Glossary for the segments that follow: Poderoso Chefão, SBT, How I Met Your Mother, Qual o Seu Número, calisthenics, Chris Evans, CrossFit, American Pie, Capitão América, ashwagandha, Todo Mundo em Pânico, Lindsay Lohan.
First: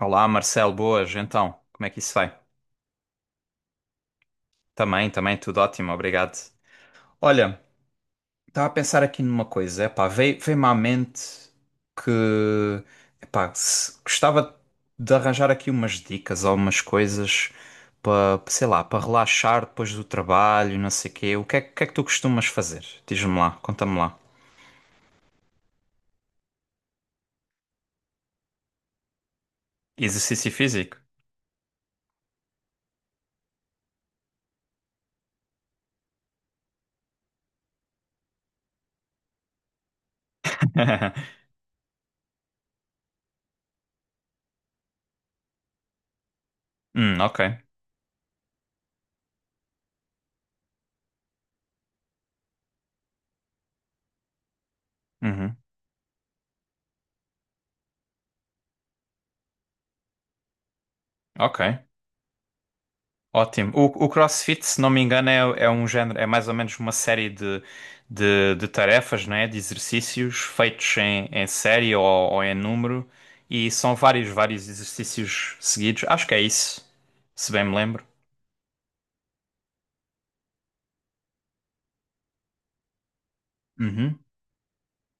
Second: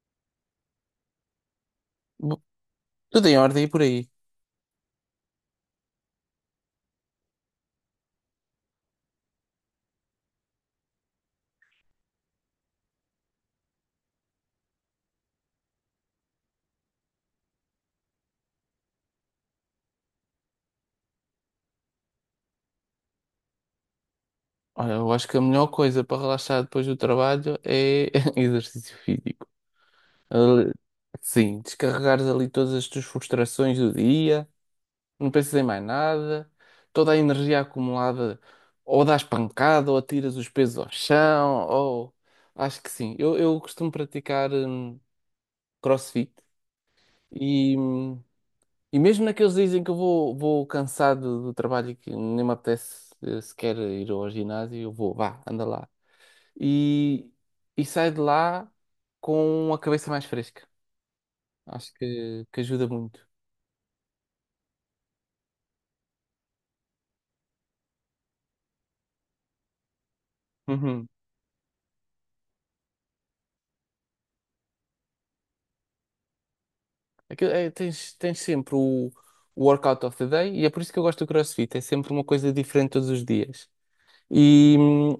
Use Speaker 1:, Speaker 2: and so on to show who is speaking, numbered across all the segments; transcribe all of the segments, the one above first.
Speaker 1: Olá, Marcelo, boas. Então, como é que isso vai?
Speaker 2: Bo- Tudo em ordem e por aí.
Speaker 1: Também, tudo ótimo, obrigado. Olha, estava a pensar aqui numa coisa, epá, veio-me à mente que, epá, gostava de arranjar aqui umas dicas ou umas coisas para, sei lá, para relaxar depois do trabalho, não sei quê. Que é que tu costumas fazer? Diz-me lá, conta-me lá.
Speaker 2: Olha, eu acho que a melhor coisa para relaxar depois do trabalho é exercício físico.
Speaker 1: Exercício
Speaker 2: Ali-
Speaker 1: físico?
Speaker 2: Sim, descarregares ali todas as tuas frustrações do dia, não pensas em mais nada, toda a energia acumulada, ou dás pancada, ou atiras os pesos ao chão, ou acho que sim. Eu costumo praticar CrossFit
Speaker 1: Ok.
Speaker 2: e, e mesmo naqueles dias em que eu vou cansado do trabalho e que nem me apetece sequer ir ao ginásio, eu vou, vá,
Speaker 1: Uhum,
Speaker 2: anda lá. E, e saio de lá com a cabeça mais fresca.
Speaker 1: ok.
Speaker 2: Acho que ajuda muito.
Speaker 1: Ótimo. O CrossFit, se não me engano, é um género, é mais ou menos uma série de tarefas, né? De exercícios feitos
Speaker 2: Uhum.
Speaker 1: em, em série ou em número. E são vários exercícios seguidos. Acho que é isso,
Speaker 2: Aquilo,
Speaker 1: se bem
Speaker 2: é,
Speaker 1: me lembro.
Speaker 2: tens sempre o workout of the day e é por isso que eu gosto do CrossFit. É sempre uma coisa diferente todos os dias.
Speaker 1: Uhum.
Speaker 2: E,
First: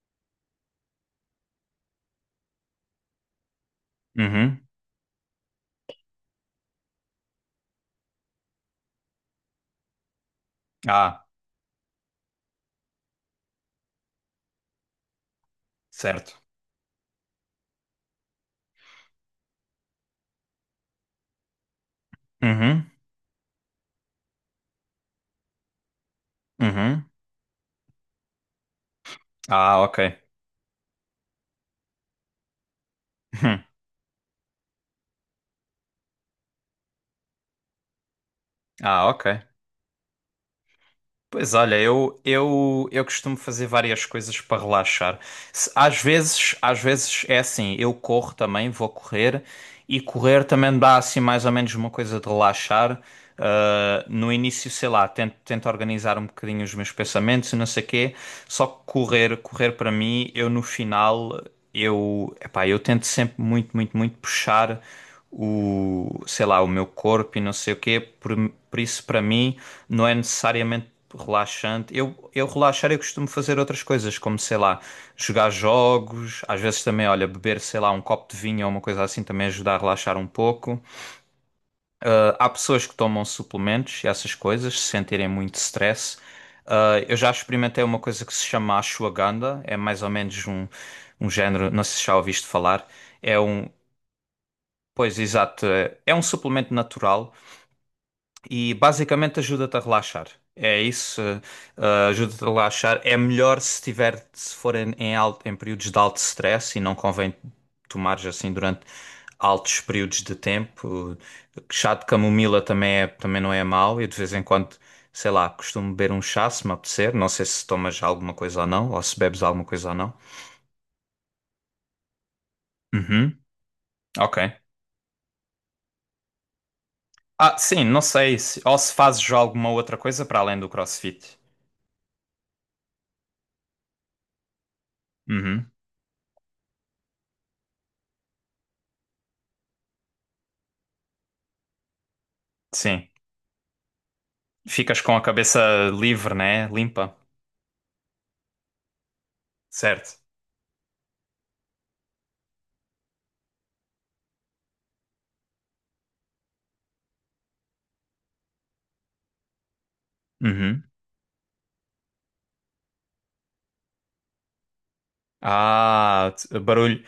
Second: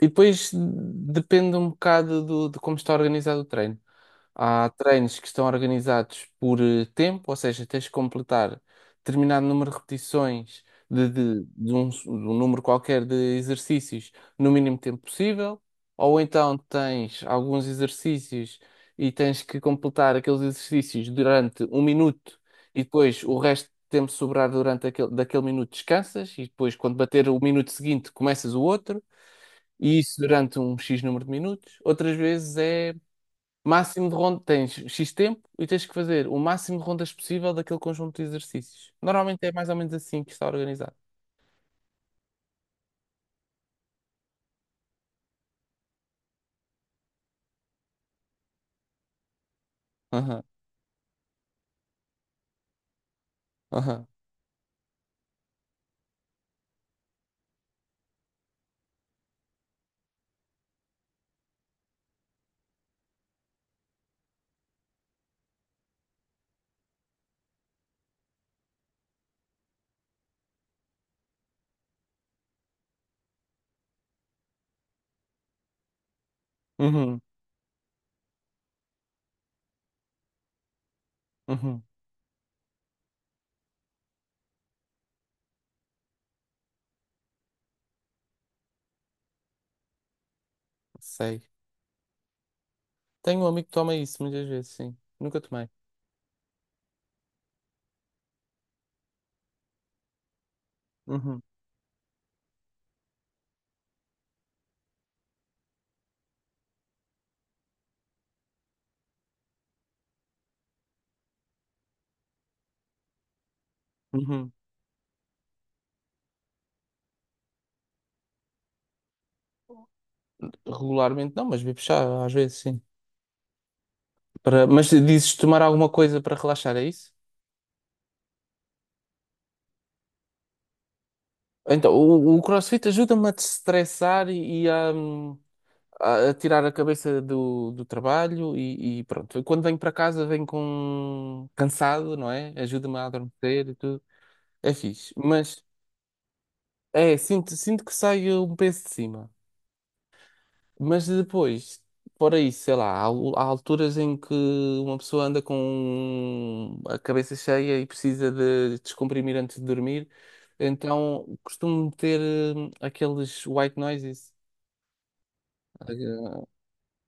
Speaker 2: e depois depende um bocado do, de como está organizado o treino.
Speaker 1: Uhum.
Speaker 2: Há treinos que estão organizados por tempo, ou seja, tens que completar determinado número de repetições
Speaker 1: Ah,
Speaker 2: de um número qualquer de exercícios no mínimo tempo possível, ou
Speaker 1: certo.
Speaker 2: então tens alguns exercícios e tens que completar aqueles exercícios durante um minuto e
Speaker 1: Uhum.
Speaker 2: depois o resto tempo sobrar durante aquele, daquele minuto descansas e depois, quando
Speaker 1: Uhum.
Speaker 2: bater o minuto seguinte, começas o outro,
Speaker 1: Ah, ok.
Speaker 2: e isso durante um X número de minutos. Outras vezes é
Speaker 1: Hum.
Speaker 2: máximo de rondas, tens X tempo e tens que fazer o máximo de rondas possível daquele conjunto de exercícios.
Speaker 1: Ah, ok.
Speaker 2: Normalmente é mais ou menos assim que está organizado.
Speaker 1: Pois olha, eu costumo fazer várias coisas para relaxar. Às vezes é assim, eu corro também, vou correr e correr
Speaker 2: Aham,
Speaker 1: também dá assim mais ou menos uma coisa de relaxar. Ah,
Speaker 2: aham,
Speaker 1: no início, sei lá, tento organizar um bocadinho os meus pensamentos e não sei quê. Só que correr para mim, eu no final, eu, epá, eu tento sempre muito puxar o, sei lá, o meu corpo e não sei o quê. Por isso, para mim, não é necessariamente relaxante. Eu relaxar, eu costumo fazer outras coisas, como sei lá, jogar jogos, às vezes também,
Speaker 2: uhum,
Speaker 1: olha, beber, sei lá, um copo de vinho ou uma coisa assim também ajuda a relaxar um pouco.
Speaker 2: uhum,
Speaker 1: Ah, há pessoas que tomam suplementos e essas coisas, se sentirem muito stress. Ah, eu já experimentei uma coisa que se chama ashwagandha, é mais ou menos um, um
Speaker 2: sei.
Speaker 1: género, não sei se já ouviste falar, é
Speaker 2: Tenho um
Speaker 1: um,
Speaker 2: amigo que toma isso muitas vezes, sim.
Speaker 1: pois
Speaker 2: Nunca
Speaker 1: exato,
Speaker 2: tomei.
Speaker 1: é um suplemento natural. E basicamente ajuda-te a relaxar. É isso,
Speaker 2: Uhum,
Speaker 1: ajuda-te a relaxar. É melhor se tiver, se for em, em alto, em períodos de alto stress e não convém tomares assim durante altos períodos de tempo. Chá de camomila também, é, também não é mau. Eu de vez em
Speaker 2: uhum.
Speaker 1: quando, sei lá, costumo beber um chá se me apetecer. Não sei se tomas alguma coisa ou não, ou se bebes alguma coisa ou não.
Speaker 2: Regularmente não, mas bebo chá às vezes, sim.
Speaker 1: Uhum, ok.
Speaker 2: Para... Mas dizes tomar alguma coisa para relaxar, é isso?
Speaker 1: Ah, sim, não sei se, ou se fazes alguma outra coisa para além do CrossFit.
Speaker 2: Então, o CrossFit ajuda-me a destressar e a,
Speaker 1: Uhum,
Speaker 2: a tirar a cabeça do, do trabalho e pronto. Quando venho para casa venho com cansado, não é? Ajuda-me a
Speaker 1: sim.
Speaker 2: adormecer e tudo. É
Speaker 1: Ficas
Speaker 2: fixe.
Speaker 1: com a cabeça
Speaker 2: Mas
Speaker 1: livre, né? Limpa.
Speaker 2: é, sinto que saio um peso de cima.
Speaker 1: Certo.
Speaker 2: Mas depois, fora isso, sei lá, há alturas em que uma pessoa anda com a cabeça cheia e precisa de descomprimir antes de dormir.
Speaker 1: Uhum.
Speaker 2: Então costumo ter aqueles white noises.
Speaker 1: Ah, barulho,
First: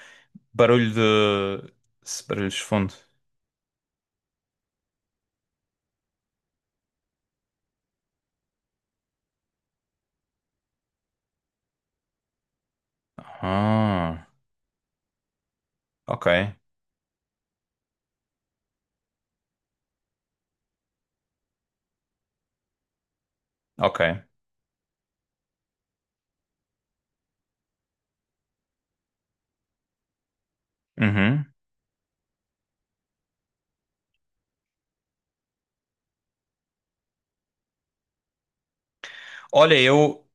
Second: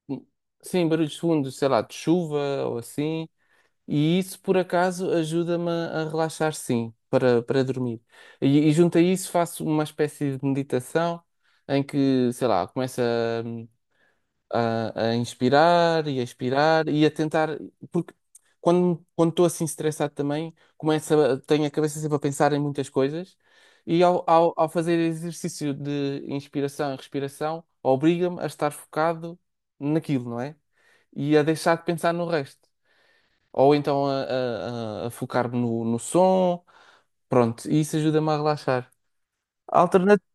Speaker 2: Sim,
Speaker 1: barulho
Speaker 2: barulhos fundos, sei
Speaker 1: de
Speaker 2: lá, de
Speaker 1: barulho de
Speaker 2: chuva ou
Speaker 1: fundo.
Speaker 2: assim. E isso, por acaso, ajuda-me a relaxar, sim, para, para dormir. E junto a isso faço uma espécie de meditação em que, sei lá, começa
Speaker 1: Ah,
Speaker 2: a inspirar e a
Speaker 1: ok,
Speaker 2: expirar e a tentar, porque quando estou assim estressado também, começo a, tenho a cabeça sempre a pensar em muitas coisas
Speaker 1: ok.
Speaker 2: e ao fazer exercício de inspiração e respiração, obriga-me a estar focado naquilo, não é? E a
Speaker 1: Uhum.
Speaker 2: deixar de pensar no resto. Ou então a focar-me no, no som, pronto, e isso ajuda-me a relaxar.
Speaker 1: Olha,
Speaker 2: Alternativa.
Speaker 1: eu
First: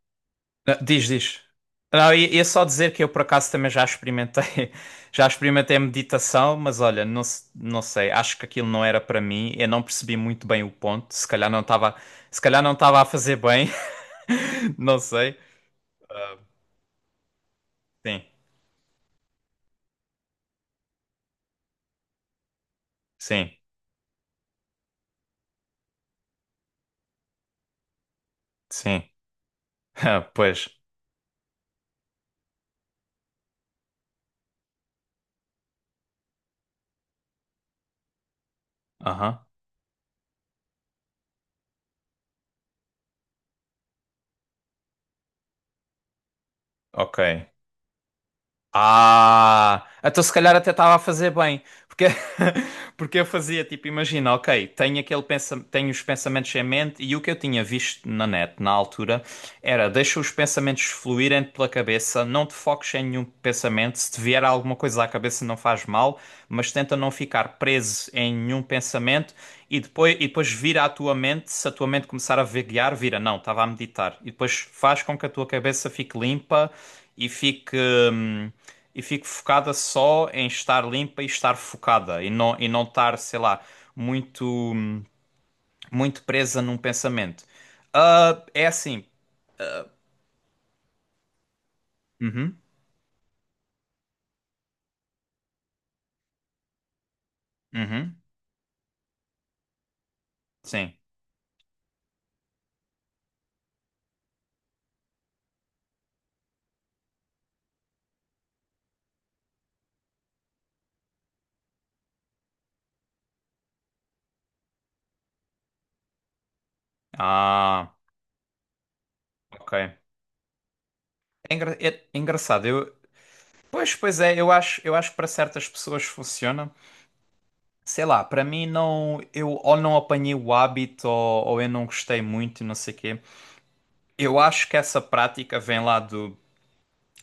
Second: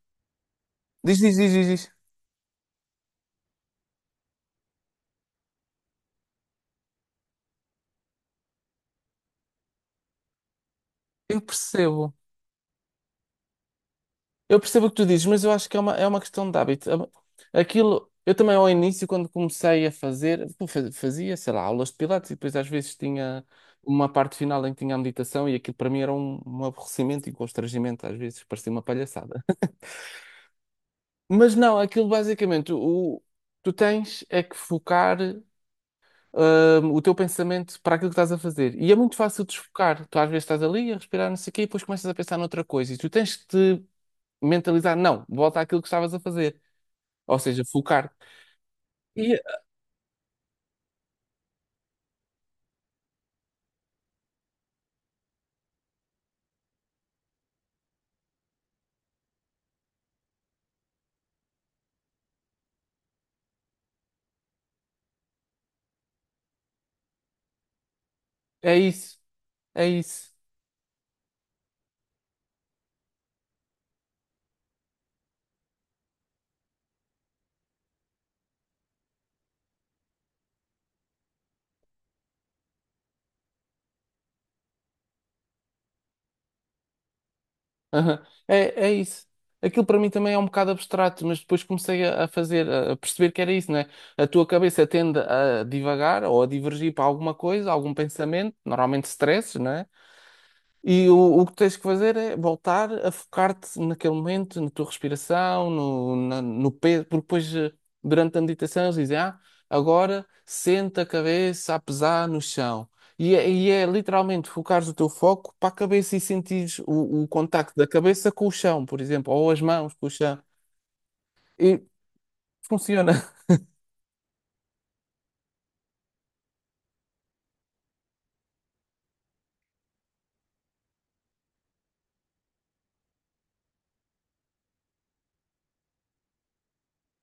Speaker 1: ah,
Speaker 2: Diz, diz,
Speaker 1: diz.
Speaker 2: diz, diz, diz.
Speaker 1: Não, ia só dizer que eu por acaso também já experimentei, já experimentei meditação, mas olha, não, não sei, acho que aquilo não era para mim. Eu não percebi muito bem o ponto.
Speaker 2: Eu percebo.
Speaker 1: Se calhar não estava a fazer bem.
Speaker 2: Eu percebo o que
Speaker 1: Não
Speaker 2: tu dizes,
Speaker 1: sei.
Speaker 2: mas eu acho que é uma questão de hábito. Aquilo,
Speaker 1: Sim,
Speaker 2: eu também ao início, quando comecei a fazer, pô, fazia, sei lá, aulas de pilates e depois às vezes tinha
Speaker 1: sim,
Speaker 2: uma parte final em que tinha a meditação e aquilo para mim era um, um aborrecimento e constrangimento, às vezes parecia uma
Speaker 1: sim.
Speaker 2: palhaçada.
Speaker 1: Ah, pois.
Speaker 2: Mas não, aquilo basicamente, o, tu tens é que focar o teu pensamento para aquilo que estás a fazer. E é muito fácil
Speaker 1: Aham.
Speaker 2: desfocar. Tu às vezes estás ali a respirar, não sei o quê, e depois começas a pensar noutra coisa. E tu tens que te mentalizar, não, volta àquilo que estavas a fazer.
Speaker 1: Ok.
Speaker 2: Ou seja, focar e
Speaker 1: Ah, então se calhar até estava a fazer bem. Porque, porque eu fazia tipo, imagina, ok, tenho os pensamentos em mente e o que eu tinha visto na net na altura era deixa os pensamentos fluírem pela cabeça, não te foques em nenhum pensamento, se te vier alguma coisa à cabeça não faz mal, mas tenta não ficar preso em nenhum
Speaker 2: é isso,
Speaker 1: pensamento
Speaker 2: é
Speaker 1: e
Speaker 2: isso.
Speaker 1: depois vira à tua mente, se a tua mente começar a vaguear, vira, não, estava a meditar. E depois faz com que a tua cabeça fique limpa e fique. Hum, e fique focada só em estar limpa e estar focada e não estar, sei lá, muito muito presa num pensamento.
Speaker 2: Aham,
Speaker 1: Ah, é
Speaker 2: é, é
Speaker 1: assim.
Speaker 2: isso. Aquilo para mim também é um bocado abstrato, mas depois comecei a
Speaker 1: Uhum,
Speaker 2: fazer, a perceber que era isso, né? A tua cabeça tende a divagar ou a divergir para alguma coisa, algum
Speaker 1: uhum,
Speaker 2: pensamento, normalmente stress, né?
Speaker 1: sim.
Speaker 2: E o que tens que fazer é voltar a focar-te naquele momento, na tua respiração, no peso, porque depois, durante a meditação, eles dizem, ah, agora senta a cabeça a pesar no chão. E é literalmente focares o teu foco para a cabeça e sentires o contacto da
Speaker 1: Ah,
Speaker 2: cabeça com o chão, por exemplo, ou as
Speaker 1: ok.
Speaker 2: mãos com o chão.
Speaker 1: É,
Speaker 2: E
Speaker 1: é engraçado. Eu,
Speaker 2: funciona.
Speaker 1: pois é, eu acho que para certas pessoas funciona. Sei lá, para mim não, eu ou não apanhei o hábito ou eu não gostei muito, não sei o quê. Eu acho que essa prática vem lá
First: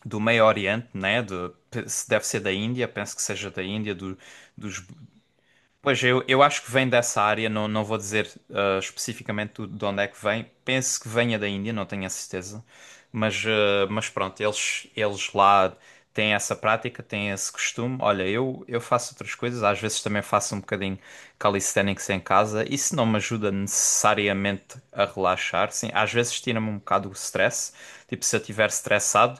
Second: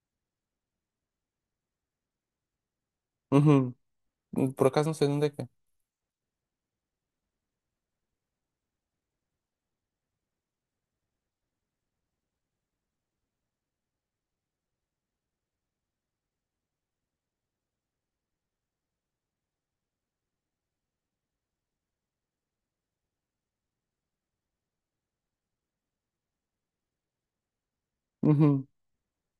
Speaker 1: do Meio Oriente, né? De, se deve ser da Índia, penso que seja da
Speaker 2: Uhum.
Speaker 1: Índia,
Speaker 2: Por
Speaker 1: dos.
Speaker 2: acaso não sei de onde é que é.
Speaker 1: Pois eu acho que vem dessa área, não, não vou dizer ah, especificamente de onde é que vem. Penso que venha da Índia, não tenho a certeza. Mas, ah, mas pronto, eles lá têm essa prática, têm esse costume. Olha, eu faço outras coisas, às vezes também faço um bocadinho calisthenics em casa. Isso não me ajuda necessariamente a relaxar, sim. Às vezes tira-me um bocado o stress. Tipo, se eu
Speaker 2: Uhum.
Speaker 1: estiver estressado.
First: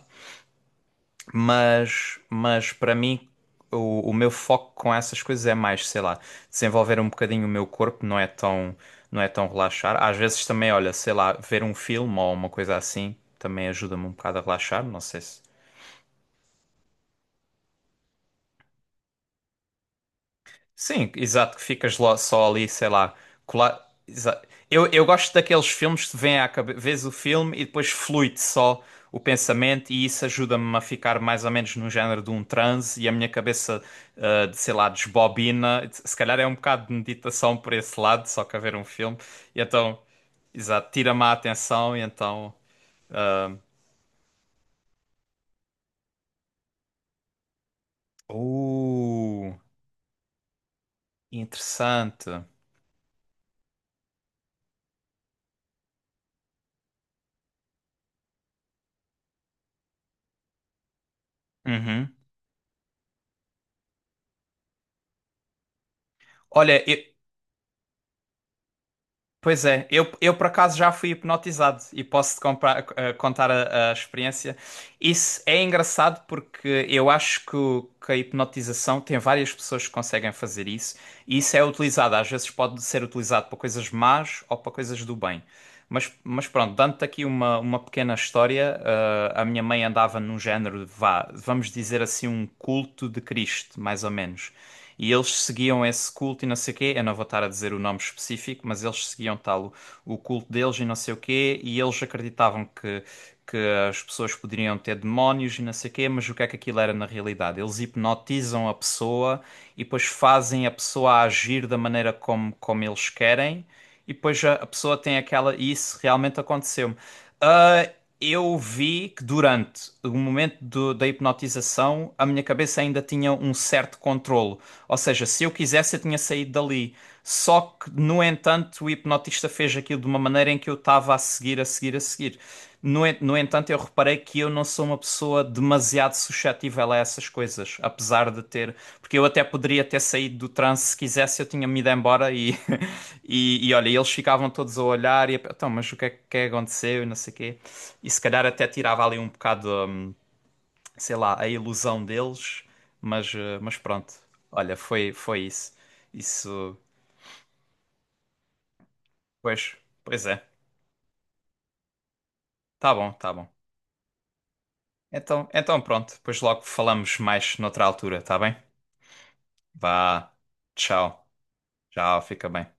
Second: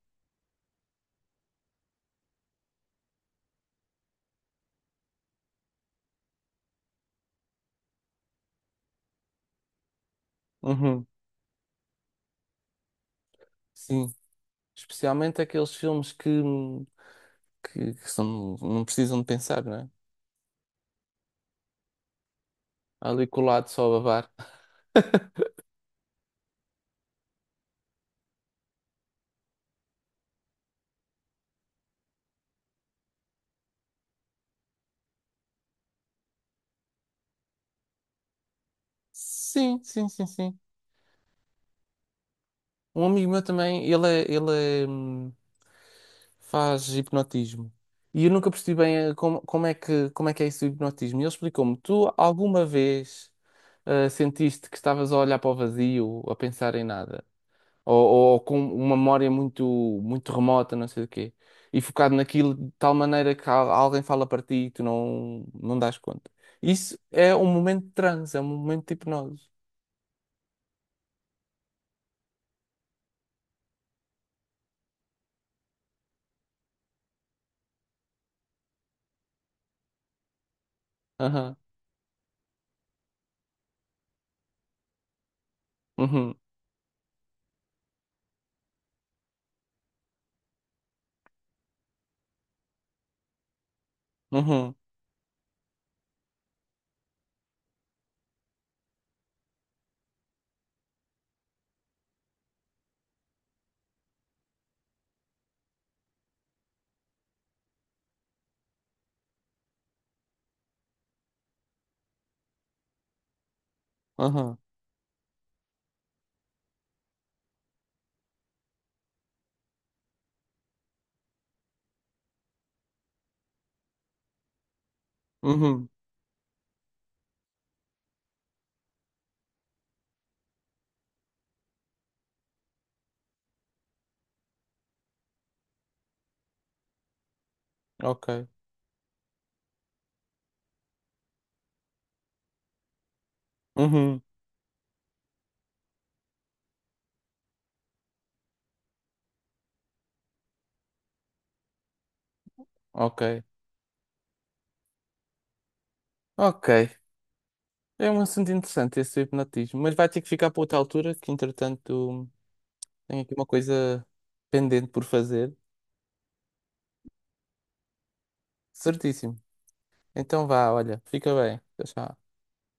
Speaker 1: Mas para mim, o meu foco com essas coisas é mais, sei lá, desenvolver um bocadinho o meu corpo, não é tão, não é tão relaxar. Às vezes também, olha,
Speaker 2: Uhum.
Speaker 1: sei lá, ver um filme ou uma coisa assim também ajuda-me um
Speaker 2: Sim.
Speaker 1: bocado a relaxar. Não sei
Speaker 2: Especialmente
Speaker 1: se,
Speaker 2: aqueles filmes que são, não precisam de pensar, não é?
Speaker 1: sim, exato, que ficas lá, só ali, sei lá,
Speaker 2: Ali colado
Speaker 1: colar.
Speaker 2: só a babar.
Speaker 1: exa- eu gosto daqueles filmes que vem à cabeça, vês o filme e depois flui-te só o pensamento, e isso ajuda-me a ficar mais ou menos no género de um transe e a minha cabeça, ah, de, sei lá, desbobina. Se calhar é um bocado de meditação por esse lado, só que a ver um filme. E
Speaker 2: Sim,
Speaker 1: então,
Speaker 2: sim, sim, sim.
Speaker 1: exato, tira-me a atenção e então.
Speaker 2: Um amigo meu também, ele é, faz hipnotismo. E eu nunca percebi bem como,
Speaker 1: Uh,
Speaker 2: como é que é isso do hipnotismo. E ele explicou-me: tu
Speaker 1: interessante.
Speaker 2: alguma vez sentiste que estavas a olhar para o vazio, a pensar em nada? Ou, ou com uma memória muito, muito remota, não sei do quê? E
Speaker 1: Uhum.
Speaker 2: focado naquilo de tal maneira que alguém fala para ti e tu não, não dás conta.
Speaker 1: Olha, eu,
Speaker 2: Isso é um momento de transe, é um momento de hipnose.
Speaker 1: pois é, eu por acaso já fui hipnotizado e contar a experiência. Isso é engraçado porque eu acho que, que a hipnotização tem várias pessoas que conseguem fazer isso e isso é utilizado, às vezes pode ser utilizado para coisas más ou para coisas do bem.
Speaker 2: Uhum,
Speaker 1: Mas pronto, dando-te aqui uma pequena história, eh, a minha mãe andava num género, de vá, vamos dizer assim, um culto de Cristo, mais ou menos.
Speaker 2: uhum,
Speaker 1: E eles seguiam esse culto e não sei o quê. Eu não vou estar a dizer o nome específico, mas eles seguiam tal o culto deles e não sei o quê. E eles acreditavam que as pessoas poderiam ter demónios e não sei o quê, mas o que é que aquilo era na realidade? Eles hipnotizam a pessoa e depois fazem a pessoa agir da maneira como, como eles querem. E depois
Speaker 2: uhum,
Speaker 1: a pessoa tem aquela. E isso realmente aconteceu-me. Ah, eu vi que durante o momento da hipnotização a minha cabeça ainda tinha um certo controlo. Ou seja, se eu
Speaker 2: uhum,
Speaker 1: quisesse, eu tinha saído dali. Só que, no entanto, o hipnotista fez aquilo de uma maneira em que eu estava a a seguir. No entanto, eu reparei que eu não sou uma pessoa demasiado suscetível a essas coisas, apesar de
Speaker 2: ok,
Speaker 1: ter. Porque eu até poderia ter saído do transe se quisesse, eu tinha-me ido embora e, e olha, eles
Speaker 2: uhum,
Speaker 1: ficavam todos a olhar e então, mas o que é que aconteceu e não sei o quê. E se calhar até tirava ali um bocado, sei lá, a ilusão deles,
Speaker 2: ok,
Speaker 1: mas, eh, mas pronto. Olha, foi isso.
Speaker 2: ok.
Speaker 1: Isso,
Speaker 2: É um assunto interessante esse do
Speaker 1: pois,
Speaker 2: hipnotismo, mas vai ter
Speaker 1: pois
Speaker 2: que
Speaker 1: é.
Speaker 2: ficar para outra altura, que entretanto tenho
Speaker 1: Tá
Speaker 2: aqui uma
Speaker 1: bom.
Speaker 2: coisa pendente por fazer.
Speaker 1: Então pronto, depois logo falamos mais noutra altura, tá bem?
Speaker 2: Certíssimo.
Speaker 1: Vá,
Speaker 2: Então vá, olha,
Speaker 1: tchau,
Speaker 2: fica bem. Tchau,
Speaker 1: tchau,
Speaker 2: tchau.
Speaker 1: fica bem.